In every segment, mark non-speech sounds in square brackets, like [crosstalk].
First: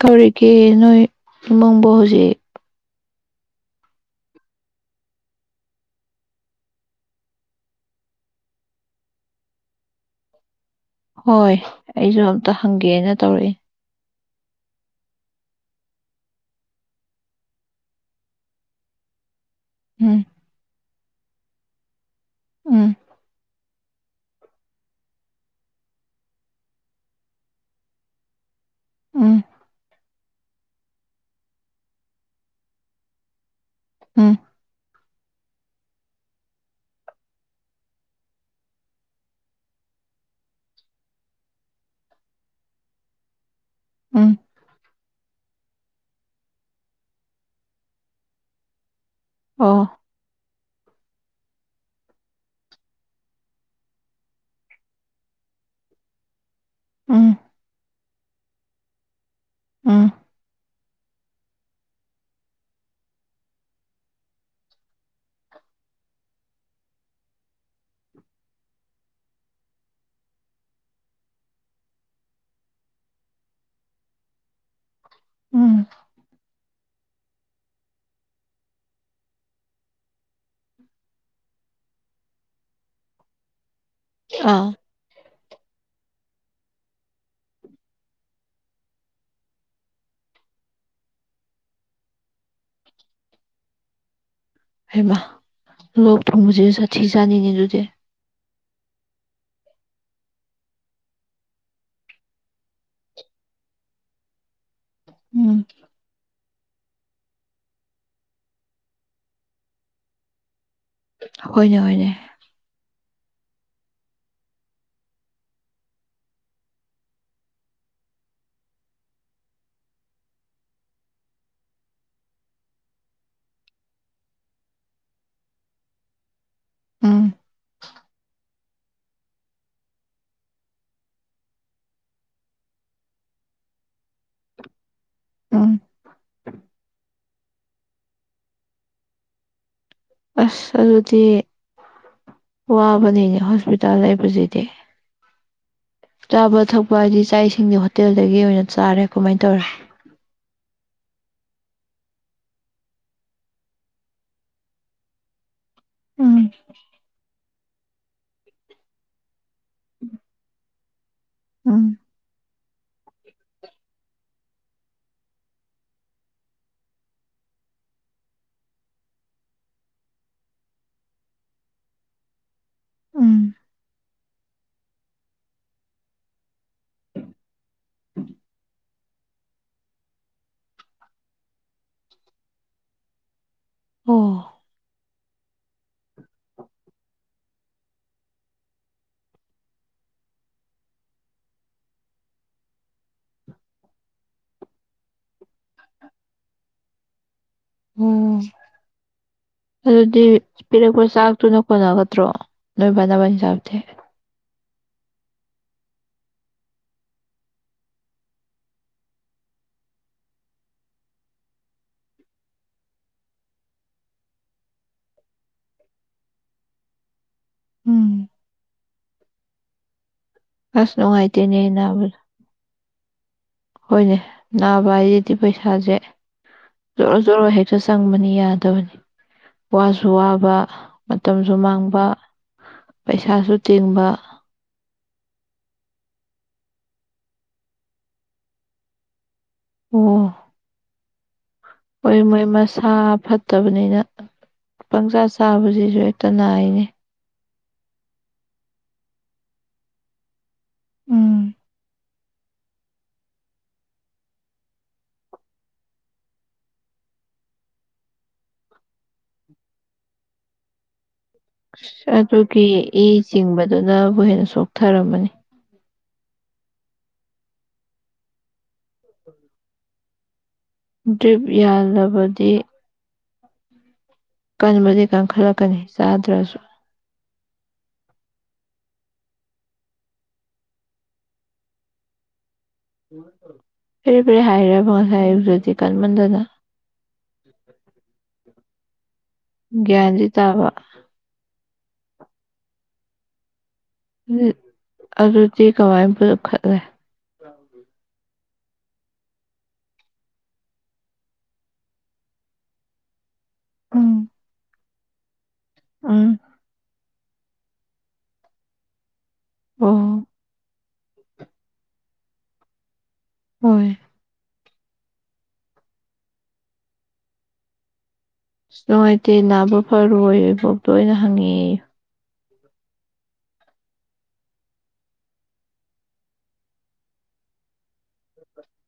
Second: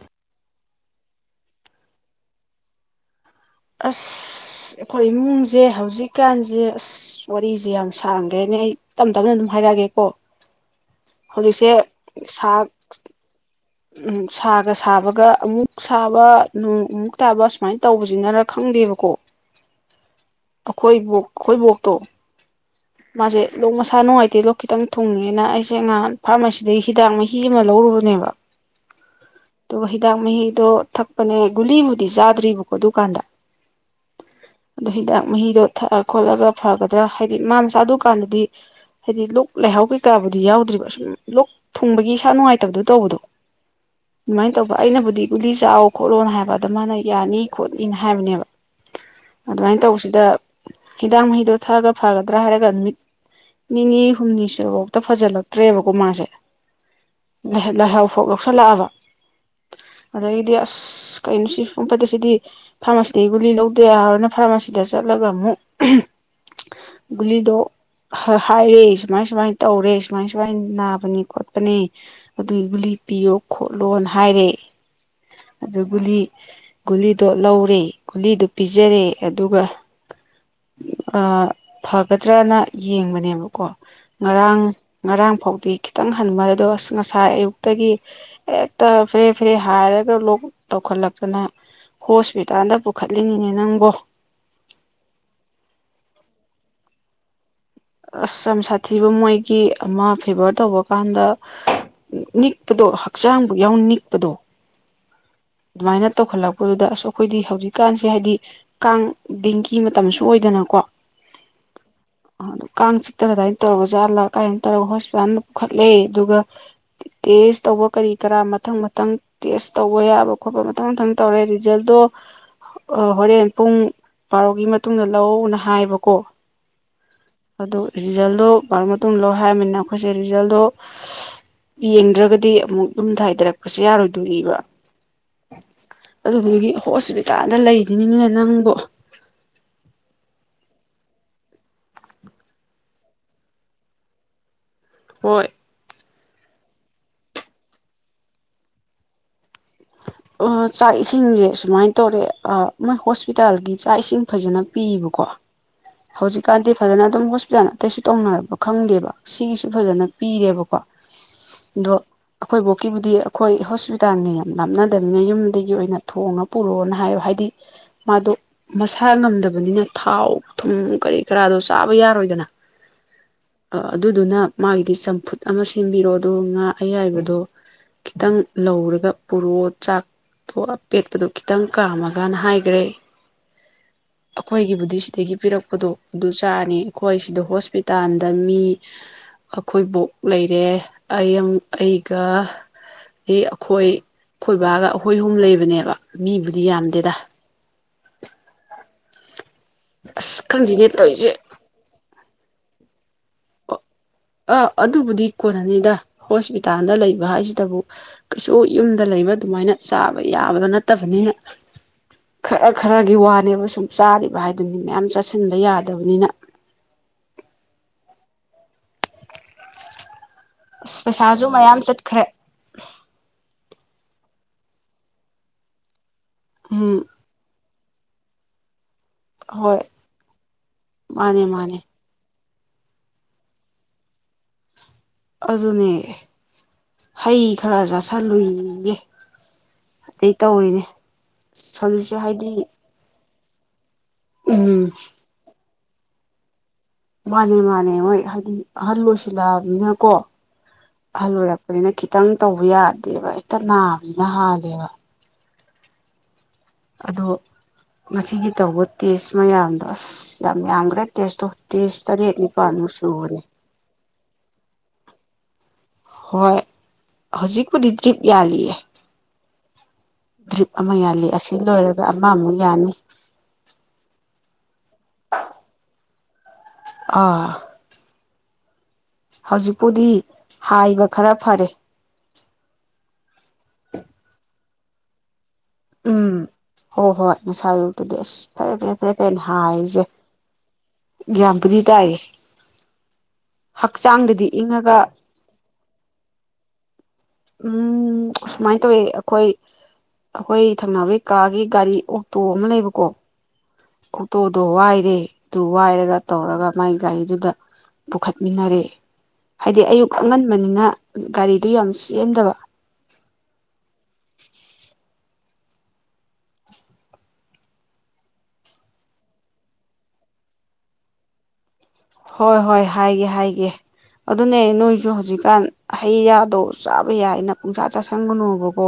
ꯀꯔꯤꯒꯤꯟ ꯅꯣꯏ ꯃꯪꯕ ꯍꯧꯖꯤꯛ ꯑꯁ ꯑꯩꯈꯣꯏ ꯏꯃꯨꯡꯁꯦ ꯍꯧꯖꯤꯛꯀꯥꯟꯁꯦ ꯑꯁ ꯋꯥꯔꯤꯁꯦ ꯌꯥꯝ ꯁꯥꯡꯈ꯭ꯔꯦꯅꯦ ꯑꯩ ꯇꯞ ꯇꯞꯅ ꯑꯗꯨꯝ ꯍꯥꯏꯔꯛꯑꯥꯒꯦꯀꯣ ꯍꯣꯏ ꯍꯧꯖꯤꯛꯁꯦ ꯑꯩꯁꯨ ꯁꯥ ꯑꯝꯇ ꯍꯪꯒꯦꯅ ꯇꯧꯔꯛꯏ ꯁꯥꯒ ꯁꯥꯕꯒ ꯑꯃꯨꯛ ꯁꯥꯕ ꯅꯣꯡ ꯑꯃꯨꯛ ꯇꯥꯕ ꯁꯨꯃꯥꯏꯅ ꯇꯧꯕꯁꯤꯅꯔ ꯈꯪꯗꯦꯕꯀꯣ ꯎꯝ ꯑꯩꯈꯣꯏ ꯕꯣꯛ ꯑꯩꯈꯣꯏ ꯕꯣꯛꯇꯣ ꯎꯝ ꯃꯥꯁꯦ ꯂꯣꯛ ꯃꯁꯥ ꯅꯨꯡꯉꯥꯏꯇꯦ ꯂꯣꯛ ꯈꯤꯇꯪ ꯊꯨꯡꯉꯦꯅ ꯑꯩ ꯇꯁꯦꯡꯅ ꯐꯥꯔꯃꯥꯁꯤꯗꯒꯤ ꯍꯤꯗꯥꯛ ꯃꯍꯤ ꯑꯃ ꯂꯧꯔꯨꯕꯅꯦꯕ ꯎꯝ ꯇꯨꯒ ꯍꯤꯗꯥꯛ ꯃꯍꯤꯗꯣ ꯊꯛ ꯄꯅꯦ ꯒꯨꯂꯤꯕꯨꯗꯤ ꯆꯥꯗ꯭ꯔꯤꯕꯀꯣ ꯑꯗꯨꯀꯥꯟꯗ ꯎꯝ ꯑꯗꯣ ꯍꯤꯗꯥꯛ ꯃꯍꯤꯗꯣ ꯊꯛꯑꯒ ꯈꯣꯠꯂꯒ ꯐꯒꯗ꯭ꯔꯥ ꯍꯥꯏ ꯍꯥꯏꯗꯤ ꯃꯥ ꯃꯁꯥ ꯑꯗꯨ ꯀꯥꯟꯗꯗꯤ ꯍꯥꯏꯗꯤ ꯂꯣꯛ ꯂꯩꯍꯥꯎ ꯀꯩꯀꯥꯕꯨꯗꯤ ꯌꯥꯎꯗ꯭ꯔꯤꯕ ꯁꯨꯝ ꯂꯣꯛ ꯊꯨꯡꯕꯒꯤ ꯏꯁꯥ ꯅꯨꯡꯉꯥꯏꯇꯕꯗꯨ ꯇꯧꯕꯗꯣ ꯎꯝ ꯑꯗꯨꯃꯥꯏꯅ ꯇꯧꯕ ꯑꯩꯅꯕꯨꯗꯤ ꯒꯨꯂꯤ ꯆꯥꯎ ꯈꯣꯠꯂꯣꯅ ꯍꯥꯏꯕ ꯃꯥꯅ ꯌꯥꯅꯤ ꯈꯣꯠꯅꯤꯅ ꯍꯥꯏꯕꯅꯦꯕ ꯑꯣ ꯑꯗꯨꯃꯥꯏꯅ ꯇꯧꯕꯁꯤꯗ ꯍꯤꯗꯥꯛ ꯃꯍꯤꯗꯣ ꯊꯥꯛꯑꯒ ꯐꯒꯗ꯭ꯔꯥ ꯍꯥꯏꯔꯒ ꯅꯃꯠ ꯅꯤꯅꯤ ꯍꯨꯝꯅꯤ ꯁꯨꯔꯐꯥꯎꯗ ꯐꯖꯤꯜꯂꯛꯇ꯭ꯔꯦꯕꯀꯣ ꯃꯥꯁꯦ ꯎꯝ ꯂ ꯂꯥꯏꯍꯧ ꯊꯣꯛ ꯂꯧꯁꯜꯂꯛꯑꯕ ꯎꯝ ꯑꯗꯩꯗꯤ ꯑꯁ ꯀꯩꯅꯣ ꯁꯤ ꯁꯨꯝ ꯐꯠꯇꯦ ꯁꯤꯗꯤ ꯐꯥꯔꯃꯥꯁꯤꯗꯒꯤ ꯒꯨꯂꯤ ꯂꯧꯗꯥꯌꯥꯔꯥꯔꯣꯅ ꯐꯥꯔꯃꯥꯁꯤꯗ ꯆꯠꯂꯒ ꯑꯃꯨꯛ ꯒꯨꯂꯤꯗꯣ ꯍꯥ ꯍꯥꯏꯔꯦ ꯁꯨꯃꯥꯏ ꯁꯨꯃꯥꯏꯅ ꯇꯧꯔꯦ ꯁꯨꯃꯥꯏ ꯁꯨꯃꯥꯏ ꯅꯥꯕꯅꯤ ꯈꯣꯠꯄꯅꯤ ꯑꯗꯨꯒꯤ ꯒꯨꯂꯤ ꯄꯤꯌꯣ ꯈꯣꯠꯂꯣꯅ ꯍꯥꯏꯔꯦ ꯎꯝ ꯑꯗꯨ ꯒꯨꯂꯤ ꯒꯨꯂꯤꯗꯣ ꯂꯧꯔꯦ ꯒꯨꯂꯤꯗꯣ ꯄꯤꯖꯔꯦ ꯑꯗꯨꯒ ꯑꯥ ꯐꯒꯗ꯭ꯔꯥꯅ ꯌꯦꯡꯕꯅꯦꯕꯀꯣ ꯉꯔꯥꯡ ꯑꯥ ꯉꯔꯥꯡ ꯐꯥꯎꯗꯤ ꯈꯤꯇꯪ ꯍꯟꯕ ꯑꯗꯣ ꯑꯁ ꯉꯁꯥꯏ ꯑꯌꯨꯛꯇꯒꯤ ꯍꯦꯛꯇ ꯐꯦꯔꯦ ꯐꯦꯔꯦ ꯍꯥꯏꯔꯒ ꯂꯣꯛ ꯇꯧꯈꯠꯂꯛꯇꯅ ꯍꯣꯁꯄꯤꯇꯥꯜꯗ ꯄꯨꯈꯠꯂꯤꯅꯤꯅꯦ ꯅꯪꯕꯣ ꯍꯩꯃꯥ ꯂꯣꯛ ꯊꯨꯡꯕꯕꯖꯤꯖꯨ ꯁꯥꯊꯤ ꯖꯥꯅꯤꯅꯦ ꯑꯗꯨ ꯑꯁ ꯌꯥꯝ ꯁꯥꯊꯤꯕ ꯃꯣꯏꯒꯤ ꯑꯃ ꯐꯦꯚꯔ ꯇꯧꯕ ꯀꯥꯟꯗ ꯅꯤꯛꯄꯗꯣ ꯍꯛꯆꯥꯡꯕꯨ ꯌꯥꯎꯅ ꯅꯤꯛꯄꯗꯣ ꯎꯝ ꯑꯗꯨꯃꯥꯏꯅ ꯇꯧꯈꯠꯂꯛꯄꯗꯨꯗ ꯑꯁ ꯑꯩꯈꯣꯏꯗꯤ ꯍꯧꯖꯤꯛꯀꯥꯟꯁꯦ ꯍꯥꯏꯗꯤ ꯀꯥꯡ ꯗꯦꯡꯒꯤ ꯃꯇꯝꯁꯨ ꯑꯣꯏꯗꯅꯀꯣ ꯍꯣꯏꯅꯦ ꯍꯣꯏꯅꯦ ꯃꯥꯗꯣ ꯀꯥꯡ ꯆꯤꯛꯇꯅ ꯑꯗꯨꯃꯥꯏꯅ ꯇꯧꯔ ꯖꯥꯠꯂ ꯀꯥꯏꯅ ꯇꯧꯔꯒ ꯍꯣꯁꯄꯤꯇꯥꯜꯗ ꯄꯨꯈꯠꯂꯦ ꯑꯗꯨꯒ ꯇꯦꯁ ꯇꯧꯕ ꯀꯔꯤ ꯀꯔꯥ ꯃꯊꯪ ꯃꯊꯪ ꯇꯦꯁ ꯇꯧꯕ ꯌꯥꯕ ꯈꯣꯠꯄ ꯃꯊꯪ ꯃꯊꯪ ꯇꯧꯔꯦ ꯔꯤꯖꯜꯗꯣ ꯍꯣꯔꯦꯟ ꯄꯨꯡ ꯕꯥꯔꯣꯒꯤ ꯃꯇꯨꯡꯗ ꯂꯧꯅ ꯍꯥꯏꯕꯀꯣ ꯎꯝ ꯑꯗꯣ ꯔꯤꯖꯜꯗꯣ ꯕꯥꯔꯣ ꯃꯇꯨꯡ ꯂꯧ ꯍꯥꯏꯔꯝꯅꯤꯅ ꯑꯩꯈꯣꯏꯁꯦ ꯔꯤꯖꯜꯗꯣ ꯌꯦꯡꯗ꯭ꯔꯒꯗꯤ ꯑꯃꯨꯛ ꯌꯨꯝ ꯗ ꯍꯥꯏꯗꯔꯛꯄꯁꯨ ꯌꯥꯔꯣꯏꯗꯣꯔꯤꯕ ꯎꯝ ꯑꯗꯨꯗꯨꯒꯤ ꯍꯣꯁꯄꯤꯇꯥꯜꯗ ꯂꯩ ꯎꯅꯤꯡꯉꯦ ꯅꯪꯕꯣ ꯑꯁ ꯑꯗꯨꯗꯤ ꯋꯥꯕꯅꯤꯅꯦ ꯍꯣꯁꯄꯤꯇꯥꯜ ꯂꯩꯕꯖꯤꯗꯤ ꯍꯣꯏ ꯆꯥꯕ ꯊꯛꯄ ꯍꯥꯏꯗꯤ ꯏꯥꯛ ꯏꯁꯤꯡꯗꯤ ꯍꯣꯇꯦꯜꯗꯒꯤ ꯑꯣꯏꯅ ꯆꯥꯔꯦ ꯀꯃꯥꯏ ꯇꯧꯔꯦ ꯑ ꯆꯥꯛ ꯏꯁꯤꯡꯖꯦ ꯁꯨꯃꯥꯏꯅ ꯇꯧꯔꯦ ꯃꯣꯏ ꯍꯣꯁꯄꯤꯇꯥꯜꯒꯤ ꯆꯥꯛ ꯏꯁꯤꯡ ꯐꯖꯅ ꯄꯤꯕꯀꯣ ꯎꯝ ꯍꯧꯖꯤꯛꯀꯥꯟꯗꯤ ꯐꯖꯅ ꯑꯗꯨꯝ ꯍꯣꯁꯄꯤꯇꯥꯜ ꯑꯇꯩꯩꯁꯨ ꯇꯧꯅꯔꯕ ꯈꯪꯗꯦꯕ ꯁꯤꯒꯤꯁꯨ ꯐꯖꯅ ꯄꯤꯔꯦꯕꯀꯣ ꯑꯗꯣ ꯎꯝ ꯑꯩꯈꯣꯏꯕꯣꯛꯀꯤꯕꯨꯗꯤ ꯑꯩꯈꯣꯏ ꯍꯣꯁꯄꯤꯇꯥꯜꯅꯤ ꯂꯥꯞꯅꯗꯕꯅꯤꯅ ꯌꯨꯝꯗꯒꯤ ꯑꯣꯏꯅ ꯊꯣꯡꯉ ꯄꯨꯔꯣꯑꯅ ꯍꯥꯏꯕ ꯍꯥꯏꯗꯤ ꯃꯥꯗꯣ ꯃꯁꯥ ꯉꯝꯗꯕꯅꯤꯅ ꯊꯥꯎ ꯊꯨꯝ ꯀꯔꯤ ꯀꯔꯥꯗꯣ ꯆꯥꯕ ꯌꯥꯔꯣꯏꯗꯅ ꯎꯝ ꯑ ꯑꯗꯨꯗꯨꯅ ꯃꯥꯒꯤꯗꯤ ꯆꯝꯐꯨꯠ ꯑꯃ ꯁꯦꯝꯕꯤꯔꯣ ꯑꯗꯨꯒ ꯉꯥ ꯑꯌꯥꯏꯕꯗꯣ ꯈꯤꯇꯪ ꯂꯧꯔꯒ ꯄꯨꯔꯣ ꯆꯥꯛꯇꯣ ꯑꯄꯦꯠꯄꯗꯣ ꯈꯤꯇꯪ ꯀꯥꯝꯃꯒꯅ ꯍꯥꯏꯒ꯭ꯔꯦ ꯑꯣ ꯑꯩꯈꯣꯏꯒꯤꯕꯨꯗꯤ ꯁꯤꯗꯒꯤ ꯄꯤꯔꯛꯄꯗꯣ ꯑꯗꯨ ꯆꯥꯔꯅꯤ ꯑꯩꯈꯣꯏ ꯁꯤꯗ ꯍꯣꯁꯄꯤꯇꯥꯜꯗ ꯃꯤ ꯑꯩꯈꯣꯏꯕꯣꯛ ꯂꯩꯔꯦ ꯑꯩ ꯑꯃ ꯑꯩꯒ ꯑꯩ ꯑꯩꯈꯣꯏ ꯑꯩꯈꯣꯏ ꯕꯥꯒ ꯑꯩꯈꯣꯏ ꯑꯍꯨꯝ ꯂꯩꯕꯅꯦꯕ ꯃꯤꯕꯨꯗꯤ ꯌꯥꯝꯗꯦꯗ ꯎꯝ ꯑꯗꯨꯗꯤ ꯑꯁ ꯈꯪꯗꯦꯅꯦ ꯄꯤꯔꯛꯄ ꯇꯧꯔꯤꯁꯦ ꯆꯥꯛꯇꯨꯅ ꯀꯣꯟꯅꯒꯗ꯭ꯔꯣ ꯅꯣꯏ ꯕꯥ ꯅꯕꯥꯟꯅꯤ ꯆꯥꯛꯇꯤ ꯑ ꯑꯗꯨꯕꯨꯗꯤ ꯀꯣꯟꯅꯅꯤꯗ ꯍꯣꯁꯄꯤꯇꯥꯟꯗ ꯂꯩꯕ ꯍꯥꯏꯖꯤꯗꯕꯨ ꯀꯩꯁꯨ ꯌꯨꯝꯗ ꯂꯩꯕ ꯑꯗꯨꯃꯥꯏꯅ ꯆꯥꯕ ꯌꯥꯕꯗ ꯅꯠꯇꯕꯅꯤꯅ ꯈꯔ ꯈꯔꯒꯤ ꯋꯥꯅꯦꯕ ꯁꯨꯝ ꯆꯥꯔꯤꯕ ꯍꯥꯏꯗꯨꯅꯤ ꯃꯌꯥꯝ ꯆꯥꯁꯤꯟꯕ ꯌꯥꯗꯕꯅꯤꯅ ꯎꯝ ꯑꯁ ꯄꯩꯁꯥꯖꯨ ꯅꯨꯡꯉꯥꯏꯇꯦꯅꯦ ꯃꯌꯥꯝ ꯅꯥꯕꯗꯣ ꯆꯠꯈ꯭ꯔꯦ ꯍꯣꯏꯅꯦ ꯅꯥꯕ ꯍꯥꯏꯖꯤꯗꯤ ꯄꯩꯁꯥꯖꯦ ꯎꯝ ꯖꯣꯔꯣ ꯖꯣꯔꯣ ꯍꯦꯛꯇ ꯆꯪꯕꯅꯤ ꯌꯥꯗꯕꯅꯤ ꯍꯣꯏ ꯋꯥꯁꯨ ꯋꯥꯕ ꯃꯥꯅꯦ ꯃꯇꯝꯁꯨ ꯃꯥꯅꯦ ꯃꯥꯡꯕ ꯄꯩꯁꯥꯁꯨ ꯇꯤꯡꯕ ꯑꯗꯨꯅꯦ ꯍꯩ ꯈꯔ ꯆꯥꯁꯤꯜꯂꯨꯏꯌꯦꯌꯦ ꯑꯗꯩ ꯑꯣ ꯇꯧꯔꯤꯅꯦ ꯍꯧꯖꯤꯛꯁꯦ ꯍꯣꯏ ꯃꯣꯏ ꯍꯥꯏꯗꯤ ꯃꯁꯥ ꯐꯠꯇ ꯐꯠꯇꯕꯅꯤꯅ ꯎꯝ ꯄꯪꯆꯥ ꯆꯥꯕꯁꯤ ꯁꯨ ꯍꯦꯛꯇ ꯅꯥꯏꯅꯦ ꯃꯥꯅꯦ ꯃꯥꯅꯦ ꯃꯣꯏ ꯍꯥꯏꯗꯤ ꯑꯍꯜ ꯑꯣꯏꯁꯤꯜꯂꯛꯑꯕꯅꯤꯅꯀꯣ ꯑꯍꯜ ꯎꯝ ꯑꯣꯢꯔꯛꯄꯅꯤꯅ ꯈꯤꯇꯪ ꯈꯤꯇꯪ ꯇꯧꯕ ꯌꯥꯗꯦꯕ ꯍꯦꯛꯇ ꯅꯥꯕꯅꯤꯅ ꯍꯥꯜꯂꯦꯕ ꯑꯗꯣ ꯉꯁꯤꯒꯤ ꯇꯧꯕ ꯇꯦꯁ ꯃꯌꯥꯝꯗꯣ ꯑꯁ ꯌꯥꯝ ꯌꯥꯝꯒ꯭ꯔꯦ ꯑꯗꯨꯒꯤ ꯏ ꯁꯨꯕꯅꯦ ꯆꯤꯡꯕꯗꯨꯅ ꯕꯨ ꯍꯦꯟꯅ ꯁꯣꯛꯊꯔꯝꯃꯅꯤ ꯍꯣꯏ ꯍꯧꯖꯤꯛꯄꯨꯗꯤ ꯗ꯭ꯔꯤꯞ ꯌꯥꯜꯂꯤꯑꯦ ꯗ꯭ꯔꯤꯞ ꯑꯃ ꯌꯥꯜꯂꯤ ꯗ꯭ꯔꯤꯞ ꯑꯁꯤ ꯂꯣꯏꯔꯒ ꯌꯥꯜꯂꯕꯗꯤ ꯑꯃꯃꯨꯛ ꯌꯥꯟꯅꯤ ꯀꯟꯕꯗꯤ ꯀꯟ ꯈꯜꯂꯛꯀꯅꯤ ꯆꯥꯗ꯭ꯔꯁꯨ ꯑꯥ ꯍꯧꯖꯤꯛꯄꯨꯗꯤ ꯍꯥꯏꯕ ꯈꯔ ꯐꯔꯦ ꯐꯦꯔꯦ ꯐꯦꯔꯦ ꯍꯥꯏꯔꯥꯕ ꯉꯁꯥꯢ ꯎꯝ ꯍꯣꯏ ꯍꯣꯏ ꯉꯁꯥꯢ ꯑꯌꯨꯛꯇꯗꯤ ꯑꯁ ꯐꯔꯦ ꯐꯔꯦ ꯐꯔꯦꯅ ꯍꯥꯏꯔꯤꯁꯦ ꯒ꯭ꯌꯥꯟꯗꯤ ꯇꯥꯕ ꯒ꯭ꯌꯥꯟꯕꯨꯗꯤ ꯇꯥꯢꯌꯦ ꯑꯗꯨꯗꯤ ꯆꯦ ꯀꯥꯃꯏ ꯄꯨꯈꯠꯂꯦ ꯎꯝ ꯑꯁꯨꯃꯥꯏꯅ ꯇꯧꯋꯦ ꯑꯩꯈꯣꯏ ꯑꯩꯈꯣꯏ ꯊꯪꯅꯕꯒꯤ ꯀꯥꯒꯤ ꯒꯥꯔꯤ ꯑꯣꯛꯇꯣ ꯑꯃ ꯂꯩꯕꯀꯣ ꯎꯝ ꯑꯣꯇꯣꯗꯣ ꯋꯥꯏ ꯔꯦ ꯇꯨ ꯋꯥꯏꯔꯒ ꯎꯝ ꯇꯧꯔꯒ ꯃꯥꯏ ꯒꯥꯔꯤꯗꯨꯗ ꯄꯨꯈꯠꯃꯤꯟꯅꯔꯦ ꯍꯥꯏꯗꯤ ꯑꯌꯨꯛ ꯑꯣ ꯑꯉꯟꯕꯅꯤꯅ ꯒꯥꯔꯤꯗꯨ ꯌꯥꯝ ꯆꯦꯟꯗꯕ ꯍꯣꯏ [inaudible] ꯑꯁ ꯅꯨꯡꯉꯥꯏꯇꯦ ꯅꯥꯕ ꯐꯔꯣꯌꯣ ꯏꯕꯣꯛꯇꯣ ꯑꯩꯅ ꯍꯪꯉꯛꯑꯦꯌꯣ ꯍꯣꯏ ꯍꯣꯏ ꯍꯥꯏꯒꯦ ꯍꯥꯏꯒꯦ ꯑꯗꯨꯅꯦ ꯅꯣꯏꯁꯨ ꯍꯧꯖꯤꯛꯀꯥꯟ ꯍꯩ ꯔꯥꯗꯣ ꯆꯥꯕ ꯌꯥꯏꯅ ꯄꯨꯡꯆꯥ ꯆꯥꯁꯟꯒꯅꯨꯕꯀꯣ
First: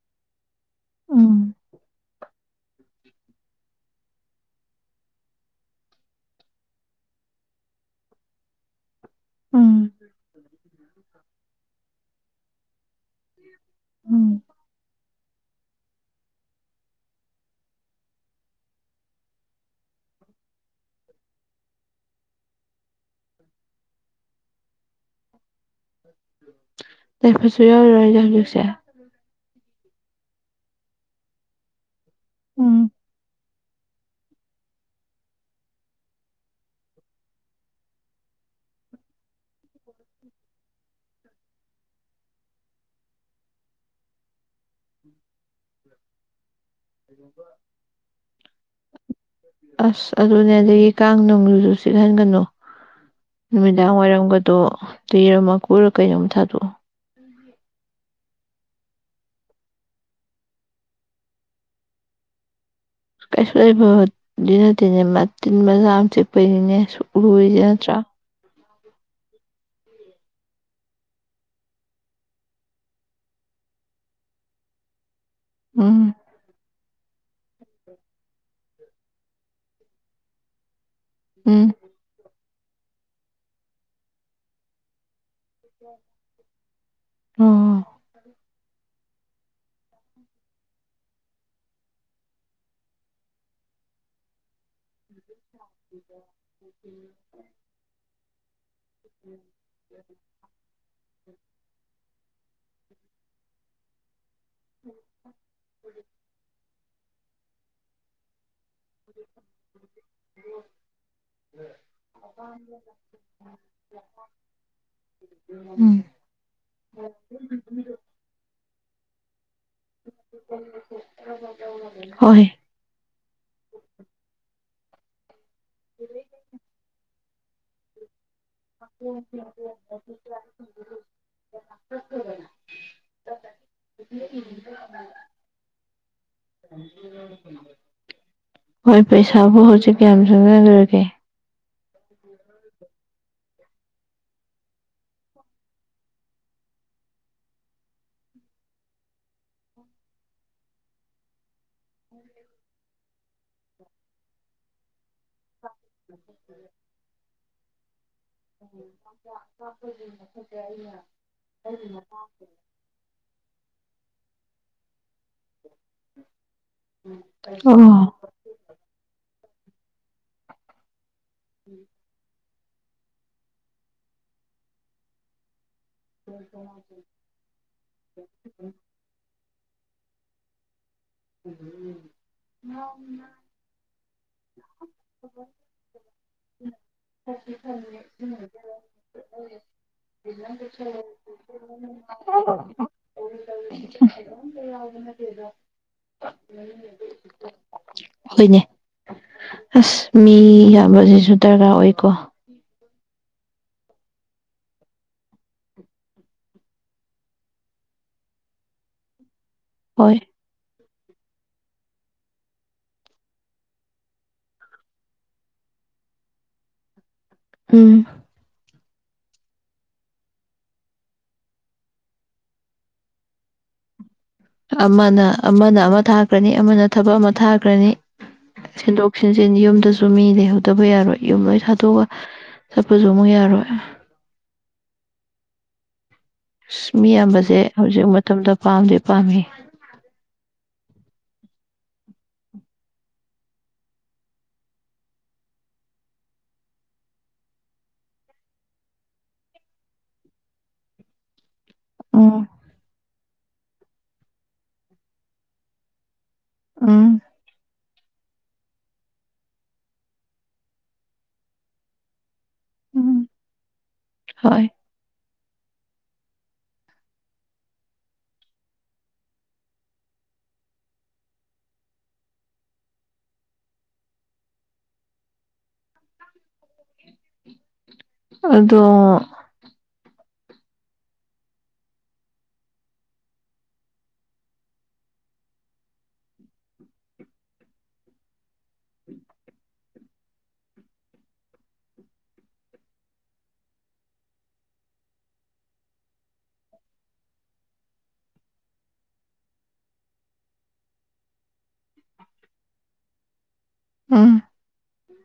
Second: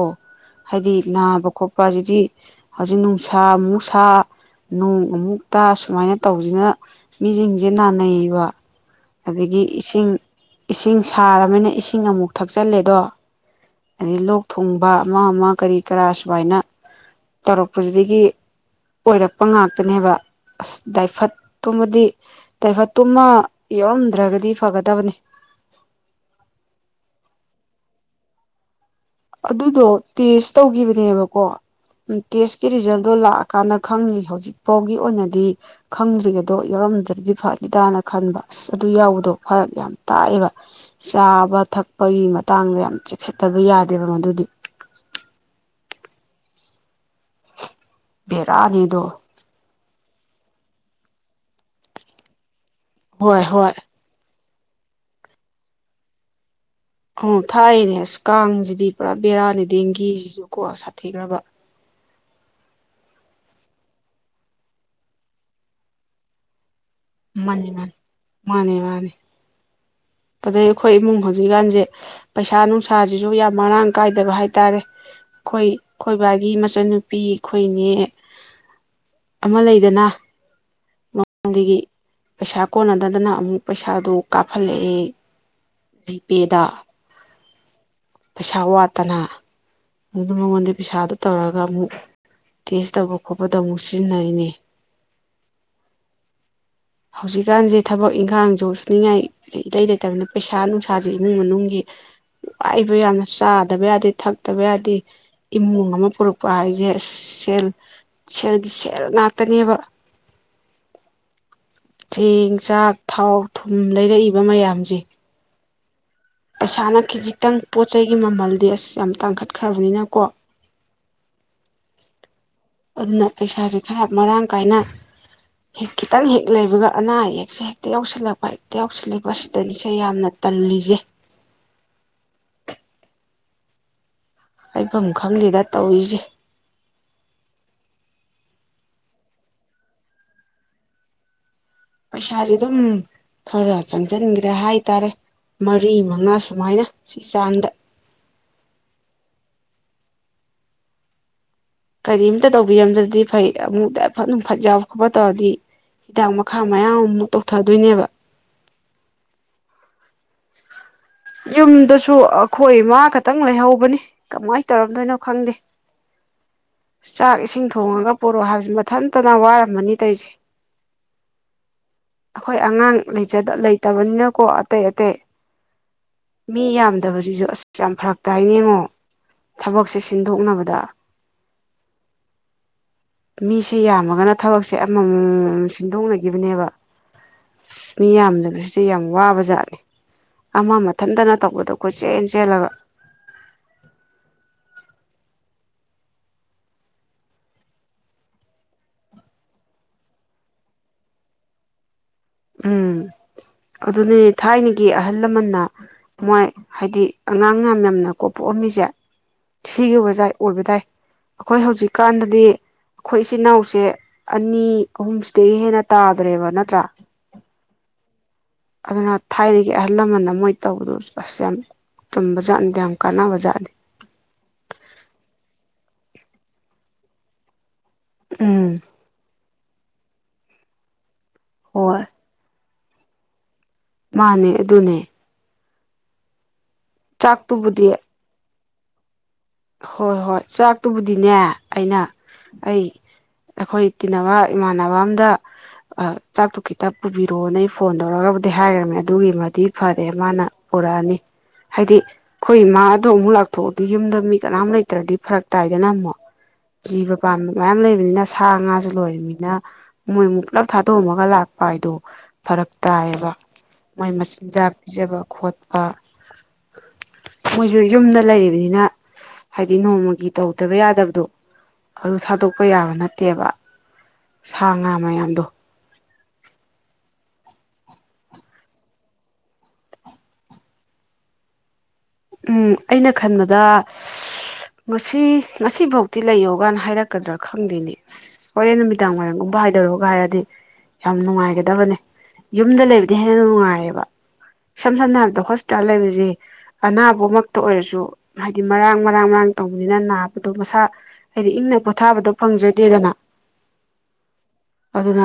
ꯍꯥꯏꯗꯤ ꯅꯥꯕ ꯎꯝ ꯈꯣꯠꯄ ꯁꯤꯗꯤ ꯍꯧꯖꯤꯛ ꯅꯨꯡꯁꯥ ꯑꯃꯨꯛ ꯁꯥ ꯅꯣꯡ ꯑꯃꯨꯛ ꯇꯥ ꯁꯨꯃꯥꯏꯅ ꯇꯧꯕꯁꯤꯅ ꯃꯤꯁꯤꯡꯁꯦ ꯅꯥꯅ ꯅꯩꯕ ꯑꯗꯒꯤ ꯎꯝ ꯏꯁꯤꯡ ꯏꯁꯤꯡ ꯁꯥꯔꯕꯅꯤꯅ ꯏꯁꯤꯡ ꯏꯁꯤꯡ ꯑꯃꯨꯛ ꯊꯛꯆꯜꯂꯦꯗꯣ ꯑꯩ ꯎꯝ ꯂꯣꯛ ꯊꯨꯡꯕ ꯑꯃ ꯑꯃ ꯀꯔꯤ ꯀꯔꯥ ꯁꯨꯃꯥꯏꯅ ꯇꯧꯔꯛꯄꯁꯤꯗꯒꯤ ꯑꯣꯏꯔꯛꯄ ꯉꯥꯛꯇꯅꯦꯕ ꯑꯁ ꯗꯥꯏꯐꯠꯇꯣꯕꯗꯤ ꯇꯥꯏꯐꯠꯇꯨꯃ ꯌꯥꯎꯔꯝꯗ꯭ꯔꯒꯗꯤ ꯐꯒꯗꯕꯅꯤ ꯇꯥꯏꯐꯠꯁꯨ ꯌꯥꯎꯔꯤꯔꯣ ꯍꯥꯢꯁꯦ ꯍꯧꯖꯤꯛꯁꯦ ꯑꯗꯨꯗꯣ ꯇꯦꯁ ꯇꯧꯈꯤꯕꯅꯦꯕꯀꯣ ꯎꯝ ꯇꯦꯁꯀꯤ ꯎꯝ ꯔꯤꯖꯜꯗꯣ ꯂꯥꯛ ꯀꯥꯟꯅ ꯈꯪꯉꯤ ꯍꯧꯖꯤꯛꯐꯥꯎꯒꯤ ꯑꯣꯏꯅꯗꯤ ꯈꯪꯗ꯭ꯔꯤ ꯑꯗꯣ ꯌꯥꯎꯔꯝꯗ꯭ꯔꯗꯤ ꯐꯅꯤ ꯗꯅ ꯈꯟꯕ ꯑꯁ ꯑꯗꯨ ꯌꯥꯎꯕꯗꯣ ꯐꯔꯛ ꯌꯥꯝ ꯇꯥꯛꯑꯦꯕ ꯆꯥꯕ ꯊꯛꯄꯒꯤ ꯃꯇꯥꯡꯗ ꯌꯥꯝ ꯆꯦꯛꯁꯤꯟꯗꯕ ꯌꯥꯗꯦ ꯀꯅꯣꯗ ꯗꯨꯝ ꯎꯝ [inaudible] ꯕꯦꯔꯥꯅꯤꯗꯣ ꯑꯁ ꯑꯗꯨꯅꯦ ꯑꯗꯒꯤ ꯀꯥꯡ ꯅꯨꯡꯗꯨꯨꯁꯨ ꯆꯤꯛꯍꯟꯒꯅꯨ ꯍꯣꯏ ꯍꯣꯏ ꯅꯨꯃꯤꯗꯥꯡ ꯋꯥꯏꯔꯝꯒ ꯑ ꯇꯣ ꯌꯦꯔꯨꯝ ꯃꯀꯨꯔ ꯀꯩꯅꯣꯝ ꯊꯥꯗꯣꯛꯑꯣ ꯑꯣ ꯊꯥꯏꯌꯦꯅꯦ ꯑꯁ ꯀꯥꯡꯁꯤꯗꯤ ꯄꯨꯔꯥ ꯕꯦꯔꯥꯅꯦ ꯗꯦꯡꯒꯤꯁꯤꯁꯨ ꯀꯣ ꯁꯥꯊꯤꯈ꯭ꯔꯕ ꯀꯥꯏꯁꯨ ꯂꯩꯕꯗꯤ ꯅꯠꯇꯦꯅꯦ ꯃ ꯇꯤꯟ ꯃꯆꯥ ꯑꯃ ꯆꯤꯛꯄꯩꯅꯤꯅꯦ ꯂꯨꯔꯤꯁꯦ ꯃꯅꯤ ꯃꯅꯤ ꯅꯠꯇ꯭ꯔꯥ ꯃꯥꯅꯦ ꯃꯥꯅꯦ ꯑꯗꯩ ꯑꯩꯈꯣꯏ ꯏꯃꯨꯡ ꯍꯧꯖꯤꯛꯀꯥꯟꯁꯦ ꯄꯩꯁꯥ ꯅꯨꯡꯁꯥꯁꯤꯁꯨ ꯌꯥꯝ ꯃꯔꯥꯡ ꯀꯥꯏꯗꯕ ꯍꯥꯏꯇꯥꯔꯦ ꯑꯩꯈꯣꯏ ꯎꯝ ꯈꯣꯏꯕꯥꯒꯤ ꯃꯆꯟꯅꯨ ꯅꯨꯄꯤ ꯑꯩꯈꯣꯏꯒꯤ ꯑꯃ ꯂꯩꯗꯅ ꯎꯝ ꯃꯃꯥꯡꯗꯒꯤ ꯄꯩꯁꯥ ꯀꯣꯟꯅꯗꯗꯅ ꯑꯃꯨꯛ ꯄꯩꯁꯥꯗꯨ ꯀꯥꯞꯍꯜꯂꯛꯑꯦ ꯖꯤꯄꯦꯗꯥ ꯑꯥ ꯄꯩꯁꯥ ꯋꯥꯠꯇꯅ ꯑꯗꯨ ꯃꯉꯣꯟꯗꯩ ꯄꯁꯥꯗꯨ ꯇꯧꯔꯒ ꯑꯃꯨꯛ ꯇꯦꯁ ꯇꯧꯕ ꯈꯣꯠꯄꯗ ꯑꯃꯨꯛ ꯁꯤꯖꯤꯟꯅꯔꯤꯅꯦ [inaudible] ꯍꯧꯖꯤꯛꯀꯥꯟꯁꯦ ꯊꯕꯛ ꯏꯪꯈꯥꯡꯁꯨ ꯁꯨꯅꯤꯡꯉꯥꯏ ꯏꯂꯩ ꯂꯩꯇꯕꯅꯤꯅ ꯄꯩꯁꯥ ꯅꯨꯡꯁꯥꯁꯦ ꯏꯃꯨꯡ ꯃꯅꯨꯡꯒꯤ ꯋꯥꯏꯕ ꯌꯥꯝꯅ ꯆꯥꯗꯕ ꯌꯥꯗꯦ ꯊꯛ ꯇꯧꯕ ꯌꯥꯗꯦ ꯏꯃꯨꯡ ꯑꯃ ꯄꯨꯔꯛꯄ ꯍꯥꯏꯁꯦ ꯑꯁ ꯁꯦꯜ ꯁꯦꯜ ꯁꯦꯜ ꯉꯥꯛꯇꯅꯦꯕ ꯆꯦꯡ ꯆꯥꯛ ꯊꯥꯎ ꯊꯨꯝ ꯂꯩꯔꯛꯏꯕ ꯃꯌꯥꯝꯁꯦ ꯎꯝ ꯄꯩꯁꯥꯅ ꯈꯤꯖꯤꯛꯇꯪ ꯄꯣꯠ ꯆꯩꯒꯤ ꯃꯃꯜꯗꯤ ꯑꯁ ꯌꯥꯥꯝ ꯇꯥꯡꯈꯠ ꯐꯕꯅꯤꯅꯀꯣ ꯍꯣꯏ ꯄꯩꯁꯥꯁꯦ ꯈꯔ ꯃꯔꯥꯡ ꯀꯥꯏꯅ ꯍꯦꯛ ꯈꯤꯇꯪ ꯍꯦꯛ ꯂꯩꯕꯒ ꯑꯅꯥ ꯑꯌꯦꯛ ꯁꯦ ꯇꯤꯜꯧ ꯁꯤꯠꯂꯝ ꯇꯜꯂꯤꯁꯦ [unintelligible] ꯍꯥꯏꯐꯝ ꯈꯪꯗꯦꯗ ꯇꯧꯔꯤꯁꯦ ꯍꯣꯏ ꯄꯩꯁꯥꯕꯨ ꯍꯧꯖꯤꯛ ꯀꯌꯥꯝ ꯆꯪꯖꯟꯗꯧꯔꯤꯒꯦ ꯄꯩꯁꯥꯖꯦ ꯑꯗꯨꯝ ꯈꯔ ꯆꯪꯁꯟꯒ꯭ꯔꯦ ꯍꯥꯏꯇꯥꯔꯦ ꯃꯔꯤ ꯃꯉꯥ ꯁꯨꯃꯥꯏꯅ ꯁꯤ ꯆꯥꯡꯗ ꯀꯔꯤꯝꯇ ꯇꯧꯕꯤꯔꯝꯗ꯭ꯔꯗꯤ ꯐꯩ ꯑꯃꯨꯛꯇ ꯐꯠ ꯅꯨꯡ ꯐꯠ ꯌꯥꯎ ꯐꯕꯠ ꯇꯧꯔꯗꯤ ꯍꯤꯗꯥꯛ ꯃꯈꯥ ꯃꯌꯥꯝ ꯑꯃꯨꯛ ꯇꯧꯊꯗꯣꯏꯅꯦꯕ [inaudible] ꯌꯨꯝꯗꯁꯨ ꯑꯩꯈꯣꯏ ꯏꯃꯥ ꯈꯛꯇꯪ ꯂꯩꯍꯧꯕꯅꯤ ꯀꯃꯥꯏ ꯇꯧꯔꯝꯗꯣꯏꯅꯣ ꯈꯪꯗꯦ ꯆꯥꯛ ꯏꯁꯤꯡ ꯊꯣꯡꯉꯒ ꯑꯣ ꯄꯣꯔꯛꯑꯣ ꯍꯥꯏꯕꯁꯤ ꯃꯊꯟꯇ ꯃꯥ ꯋꯥꯔꯝꯃꯅꯤ ꯇꯧꯏꯁꯦ [inaudible] ꯑꯩꯈꯣꯏ ꯑꯉꯥꯡ ꯂꯩꯖꯗ ꯂꯩꯇꯕꯅꯤꯅꯀꯣ ꯑꯇꯩ ꯑꯇꯩ ꯃꯤ ꯌꯥꯝꯗꯕꯁꯤꯁꯨ ꯑꯁ ꯌꯥꯝ ꯐꯔꯛ ꯇꯥꯏꯅꯦ ꯌꯦꯡꯉꯣ ꯊꯕꯛꯁꯦ ꯁꯤꯟꯗꯣꯛꯅꯕꯗ ꯃꯤꯁꯦ ꯌꯥꯝꯃꯒꯅ ꯊꯕꯛꯁꯦ ꯑꯃꯃꯝꯃꯝꯃꯝꯃꯝ ꯁꯤꯟꯗꯣꯛꯅꯒꯤꯕꯅꯦꯕ ꯑꯁ ꯃꯤ ꯌꯥꯝꯗꯕꯁꯤꯁꯦ ꯌꯥꯝ ꯋꯥꯕꯖꯥꯠꯅꯤ ꯃꯥ ꯃꯊꯟꯇꯅ ꯇꯧꯕꯗꯣ ꯀꯣꯏꯆꯦꯟ ꯆꯦꯜꯂꯒ [inaudible] ꯍꯣꯏꯅꯦ ꯑꯁ ꯃꯤ ꯌꯥꯝꯕꯁꯤꯁꯨ ꯗꯔꯀꯥ ꯑꯣꯏꯀꯣ ꯎꯝ ꯑꯗꯨꯅꯦ ꯊꯥꯏꯅꯒꯤ ꯑꯍꯜ ꯂꯃꯟꯅ ꯃꯣꯏ ꯍꯥꯏꯗꯤ ꯑꯉꯥꯡ ꯌꯥꯝ ꯌꯥꯝꯅ ꯀꯣ ꯄꯣꯛꯑꯝꯃꯤꯁꯦ ꯁꯤꯒꯤ ꯍꯣꯏ ꯑꯣꯏꯖꯥꯏ ꯑꯣꯏꯕꯗꯥꯥꯏ ꯑꯩꯈꯣꯏ ꯍꯧꯖꯤꯛꯀꯥꯟꯗꯗꯤ ꯑꯩꯈꯣꯏ ꯏꯆꯤꯟ ꯏꯅꯥꯎꯁꯦ ꯑꯅꯤ ꯑꯍꯨꯝꯁꯤꯗꯒꯤ ꯍꯦꯟꯅ ꯇꯥꯗ꯭ꯔꯦꯕ ꯅꯠꯇ꯭ꯔꯥ ꯎꯝ ꯑꯗꯨꯅ ꯊꯥꯏꯅꯒꯤ ꯑꯍꯜ ꯂꯃꯟꯅ ꯃꯣꯏ ꯇꯧꯕꯗꯨ ꯑꯁ ꯌꯥꯝ ꯆꯨꯝꯕ ꯖꯥꯠꯅꯤꯗ ꯌꯥꯝ ꯀꯥꯟꯅꯕ ꯖꯥꯠꯅꯤ ꯑꯃꯅꯥ ꯑꯃꯅꯥ ꯑꯃ ꯊꯥꯈ꯭ꯔꯅꯤ ꯑꯃꯅ ꯊꯕꯛ ꯑꯃ ꯊꯥꯈ꯭ꯔꯅꯤ ꯎꯝ ꯁꯤꯟꯗꯣꯛ ꯁꯤꯟꯖꯤꯟ ꯌꯨꯝꯗꯨꯁꯨ ꯃꯤ ꯂꯩꯍꯧꯗꯕ ꯌꯥꯔꯣꯏ ꯌꯨꯝ ꯂꯣꯏ ꯊꯥꯗꯣꯛꯑꯒ ꯆꯠꯄꯁꯨ ꯑꯃꯨꯛ ꯌꯥꯔꯣꯏ ꯃꯥꯟꯅꯦ ꯑꯗꯨꯅꯦ ꯑꯁ ꯃꯤꯌꯥꯝꯕꯖꯦ ꯆꯥꯛꯇꯨꯕꯨꯗꯤ ꯍꯧꯖꯤꯛ ꯃꯇꯝꯗ ꯄꯥꯝꯗꯦ ꯄꯥꯝꯃꯤ ꯍꯣꯏ ꯍꯣꯏ ꯆꯥꯛꯇꯨꯕꯨ ꯗꯤꯅꯦ ꯑꯩꯅ ꯑꯩ ꯑꯩꯈꯣꯏ ꯇꯤꯟꯅꯕ ꯏꯃꯥꯟꯅꯕ ꯑꯝꯗ ꯆꯥꯛꯇꯨ ꯈꯤꯇ ꯄꯨꯕꯤꯔꯛꯑꯣꯅ ꯑꯩ ꯐꯣꯟ ꯇꯧꯔꯒꯕꯨꯗꯤ ꯍꯥꯏꯒ꯭ꯔꯃꯦ ꯑꯗꯨꯒꯤꯃꯗꯤ ꯐꯔꯦ ꯃꯥꯅ ꯄꯨꯔꯛꯑꯅꯤ ꯍꯥꯏꯗꯤ ꯎꯝ ꯈꯣꯏ ꯏꯃꯥꯗꯣ ꯑꯃꯨꯛ ꯂꯥꯛ ꯊꯣꯗꯤ ꯌꯨꯝꯗ ꯃꯤ ꯀꯅꯥꯝ ꯂꯩꯇ꯭ꯔꯗꯤ ꯐꯔꯛ ꯇꯥꯏꯗꯅ ꯃꯨꯛ ꯖꯤꯕ ꯎꯝ ꯄꯥꯟꯕ ꯃꯌꯥꯝ ꯂꯩꯕꯅꯤꯅ ꯁꯥ ꯉꯥꯖꯨ ꯂꯣꯏꯔꯤꯝꯅꯤꯅ ꯃꯣꯏꯃꯨꯛ ꯄꯨꯂꯞ ꯊꯥꯗꯣꯛꯑꯝꯃꯒ ꯂꯥꯛꯄ ꯍꯥꯏꯗꯣ ꯐꯔꯛ ꯎꯝ ꯇꯥꯏꯌꯦꯕ ꯃꯣꯏ ꯍꯣꯏ ꯃꯆꯤꯟꯖꯥꯛ ꯄꯤꯖꯕ ꯈꯣꯠ ꯑ ꯃꯣꯏꯖꯨ ꯌꯨꯝꯗ ꯂꯩꯔꯤꯕꯅꯤꯅ ꯍꯥꯏꯗꯤ ꯅꯣꯡꯃꯒꯤ ꯇꯧꯗꯕ ꯌꯥꯗꯕꯗꯣ ꯑꯗꯨ ꯊꯥꯗꯣꯛꯄ ꯌꯥꯕ ꯅꯠꯇꯦꯕ ꯁꯥ ꯉꯥ ꯃꯌꯥꯝꯗꯣ ꯑꯗꯣ ꯎꯝ ꯑꯩꯅ ꯈꯟꯕꯗ ꯉꯁꯤ ꯉꯁꯤꯕꯥꯎꯗꯤ ꯂꯩꯌꯣ ꯀꯥꯏꯅ ꯍꯥꯏꯔꯛꯀꯗ꯭ꯔꯥ ꯈꯪꯗꯦꯅꯦ ꯍꯣꯔꯦꯟ ꯅꯨꯃꯤꯗꯥꯡ ꯋꯥꯏꯔꯝꯒꯨꯝꯕ ꯍꯥꯏꯗꯔꯣꯒ ꯍꯥꯏꯔꯗꯤ ꯌꯥꯝ ꯅꯨꯡꯉꯥꯏꯒꯗꯕꯅꯦ ꯌꯨꯝꯗ ꯂꯩꯕꯗꯩ ꯍꯦꯟꯅ ꯅꯨꯡꯉꯥꯏꯌꯦꯕ ꯏꯁꯝ ꯁꯝꯅ ꯍꯥꯏꯔꯕꯗ ꯍꯣꯁꯄꯤꯇꯥꯜ ꯂꯩꯕꯖꯦ ꯑꯅꯥꯕꯃꯛꯇ ꯑꯣꯏꯔꯖꯨ ꯍꯥꯏꯗꯤ ꯃꯔꯥꯡ ꯃꯔꯥꯡ ꯃꯔꯥꯡ ꯇꯧꯕꯅꯤꯅ ꯅꯥꯕꯗꯣ ꯃꯁꯥ ꯍꯥꯏꯗꯤ ꯏꯪꯅ ꯄꯣꯊꯥꯕꯗꯣ ꯐꯪꯖꯗꯦꯗꯅ ꯎꯝ ꯑꯗꯨꯅ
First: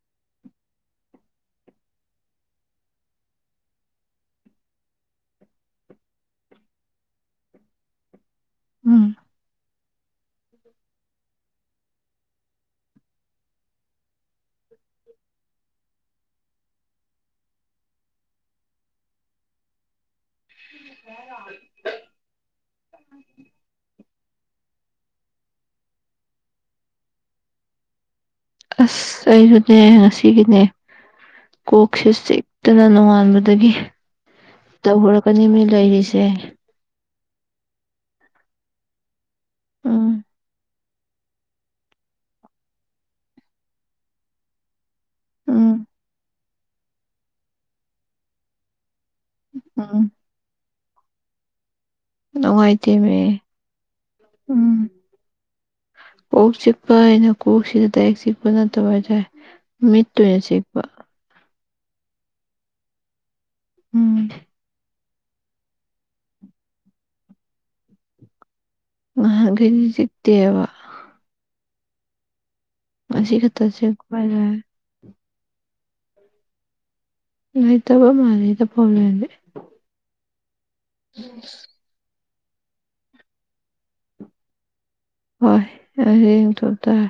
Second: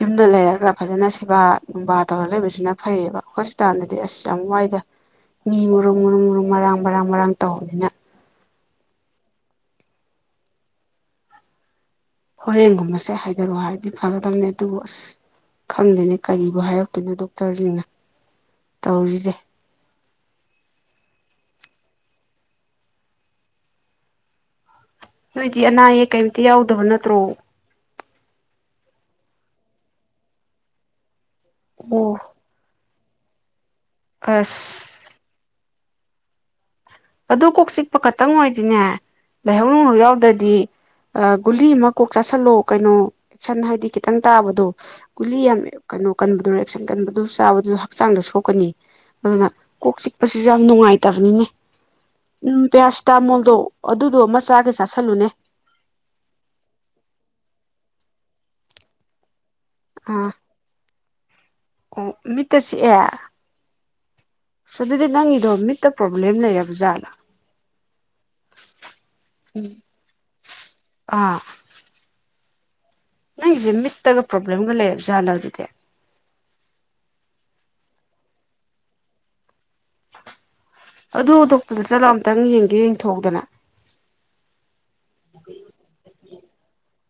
ꯌꯨꯝꯗ ꯂꯩꯔꯒ ꯐꯖꯅ ꯁꯦꯕꯥ ꯅꯨꯡꯕꯥ ꯇꯧꯔ ꯂꯩꯕꯁꯤꯅ ꯐꯩꯌꯦꯕ ꯍꯣꯁꯄꯤꯇꯥꯜꯗꯗꯤ ꯑꯁ ꯌꯥꯝ ꯋꯥꯏꯗ ꯃꯤ ꯃꯔꯨꯝ ꯃꯔꯨꯝ ꯃꯔꯨꯝ ꯃꯔꯥꯡ ꯃꯔꯥꯡ ꯃꯔꯥꯡ ꯇꯧꯕꯅꯤꯅ ꯎꯝ ꯍꯣꯔꯦꯟꯒꯨꯝꯕꯁꯦ ꯍꯥꯏꯗꯔꯛꯑꯣ ꯍꯥꯏꯕꯗꯤ ꯐꯒꯗꯕꯅꯦ ꯑꯗꯨꯕꯨ ꯑꯁ ꯈꯪꯗꯦꯅꯦ ꯀꯔꯤꯕꯨ ꯍꯥꯏꯔꯛꯇꯣꯏꯅꯣ ꯗꯣꯛꯇꯔꯖꯤꯡꯅ ꯇꯧꯔꯤꯖꯦ [unintelligible] ꯅꯣꯏꯗꯤ ꯑꯅꯥ ꯑꯌꯦꯛ ꯀꯩꯝꯇ ꯌꯥꯎꯗꯕ ꯅꯠꯇ꯭ꯔꯣ ꯑꯁ ꯑꯩꯖꯨꯅꯦ ꯉꯁꯤꯒꯤꯅꯦ ꯑꯣ ꯀꯣꯛꯁꯦ ꯆꯤꯛꯇꯅ ꯅꯣꯉꯥꯟ ꯃꯗꯒꯤ ꯑꯁ ꯇꯧꯔꯒꯅꯤ ꯃꯤ ꯂꯩꯔꯤꯁꯦ ꯑꯗꯨ ꯀꯣꯛ ꯆꯤꯛꯄ ꯈꯇꯪ ꯑꯣꯏꯗꯤꯅꯦ ꯂꯥꯏꯍꯧ ꯅꯨꯡ ꯎꯝ ꯌꯥꯎꯗ꯭ꯔꯗꯤ ꯑ ꯒꯨꯂꯤ ꯑꯃ ꯀꯣꯛ ꯆꯥꯥꯁꯜꯂꯣ ꯀꯩꯅꯣ ꯁꯟ ꯍꯥꯏꯗꯤ ꯈꯤꯇꯪ ꯇꯥꯕꯗꯣ ꯒꯨꯂꯤ ꯌꯥꯝ ꯎꯝ ꯀꯅꯣ ꯀꯟꯕꯗꯨꯔꯦ ꯑꯦꯛꯁꯟ ꯀꯟꯕꯗꯨ ꯆꯥꯕꯗꯨ ꯍꯛꯆꯥꯡꯗ ꯁꯣꯛꯀꯅꯤ ꯑꯗꯨꯅ ꯀꯣꯛ ꯎꯝ ꯆꯤꯛꯄꯁꯤꯖꯨ ꯌꯥꯝ ꯅꯨꯡꯉꯥꯏ ꯇꯕꯅꯤꯅꯦ ꯎꯝ ꯅꯨꯡꯉꯥꯏꯇꯦꯃꯦ ꯄꯤꯌꯥꯁꯇꯥꯃꯣꯜꯗꯣ ꯑꯗꯨꯗꯣ ꯑꯃ ꯆꯥꯒꯦ ꯎꯝ ꯆꯥꯥꯁꯤꯜꯂꯨꯅꯦ ꯀꯣꯛ ꯆꯤꯛꯄ ꯍꯥꯏꯅ ꯀꯣꯛꯁꯤꯗ ꯗꯥꯏꯔꯦꯛ ꯆꯤꯛꯄ ꯅꯠꯇꯕ ꯍꯥꯏꯇꯥꯔꯦ ꯑꯥ ꯃꯤꯠꯇꯨꯌꯦ ꯆꯤꯛꯄ ꯑꯣ ꯃꯤꯠꯇ ꯆꯤꯛꯑꯦ ꯎꯝ ꯑꯗꯨꯗꯤ ꯅꯪꯒꯤꯗꯣ ꯃꯤꯠꯇ ꯄ꯭ꯔꯣꯕ꯭ꯂꯦꯝ ꯂꯩꯔꯕ ꯖꯥꯠꯂ ꯅꯍꯥꯟꯒꯩꯗꯤ ꯆꯤꯛꯇꯦꯕ ꯑꯥ ꯉꯁꯤ ꯈꯛꯇ ꯅꯪꯒꯤꯁꯦ ꯆꯤꯛꯄ ꯃꯤꯠꯇꯒ ꯍꯥꯏꯇꯥꯔꯦ ꯄ꯭ꯔꯣꯕ꯭ꯂꯦꯝꯒ ꯂꯩꯔꯕ ꯖꯥꯠꯂ ꯗꯨꯗꯤ ꯂꯩꯇꯕ ꯃꯥꯂꯦꯗ ꯄ꯭ꯔꯣꯕꯂꯦꯝꯗꯤ ꯑꯗꯨ ꯗꯣꯛꯇꯔꯗ ꯆꯠꯂꯥ ꯇꯪ ꯌꯦꯡꯒꯦ ꯌꯦꯡꯊꯣꯛꯎꯗꯅ ꯍꯣꯢ ꯑꯗꯩ ꯑꯃꯨ ꯇꯣ ꯇꯥꯢ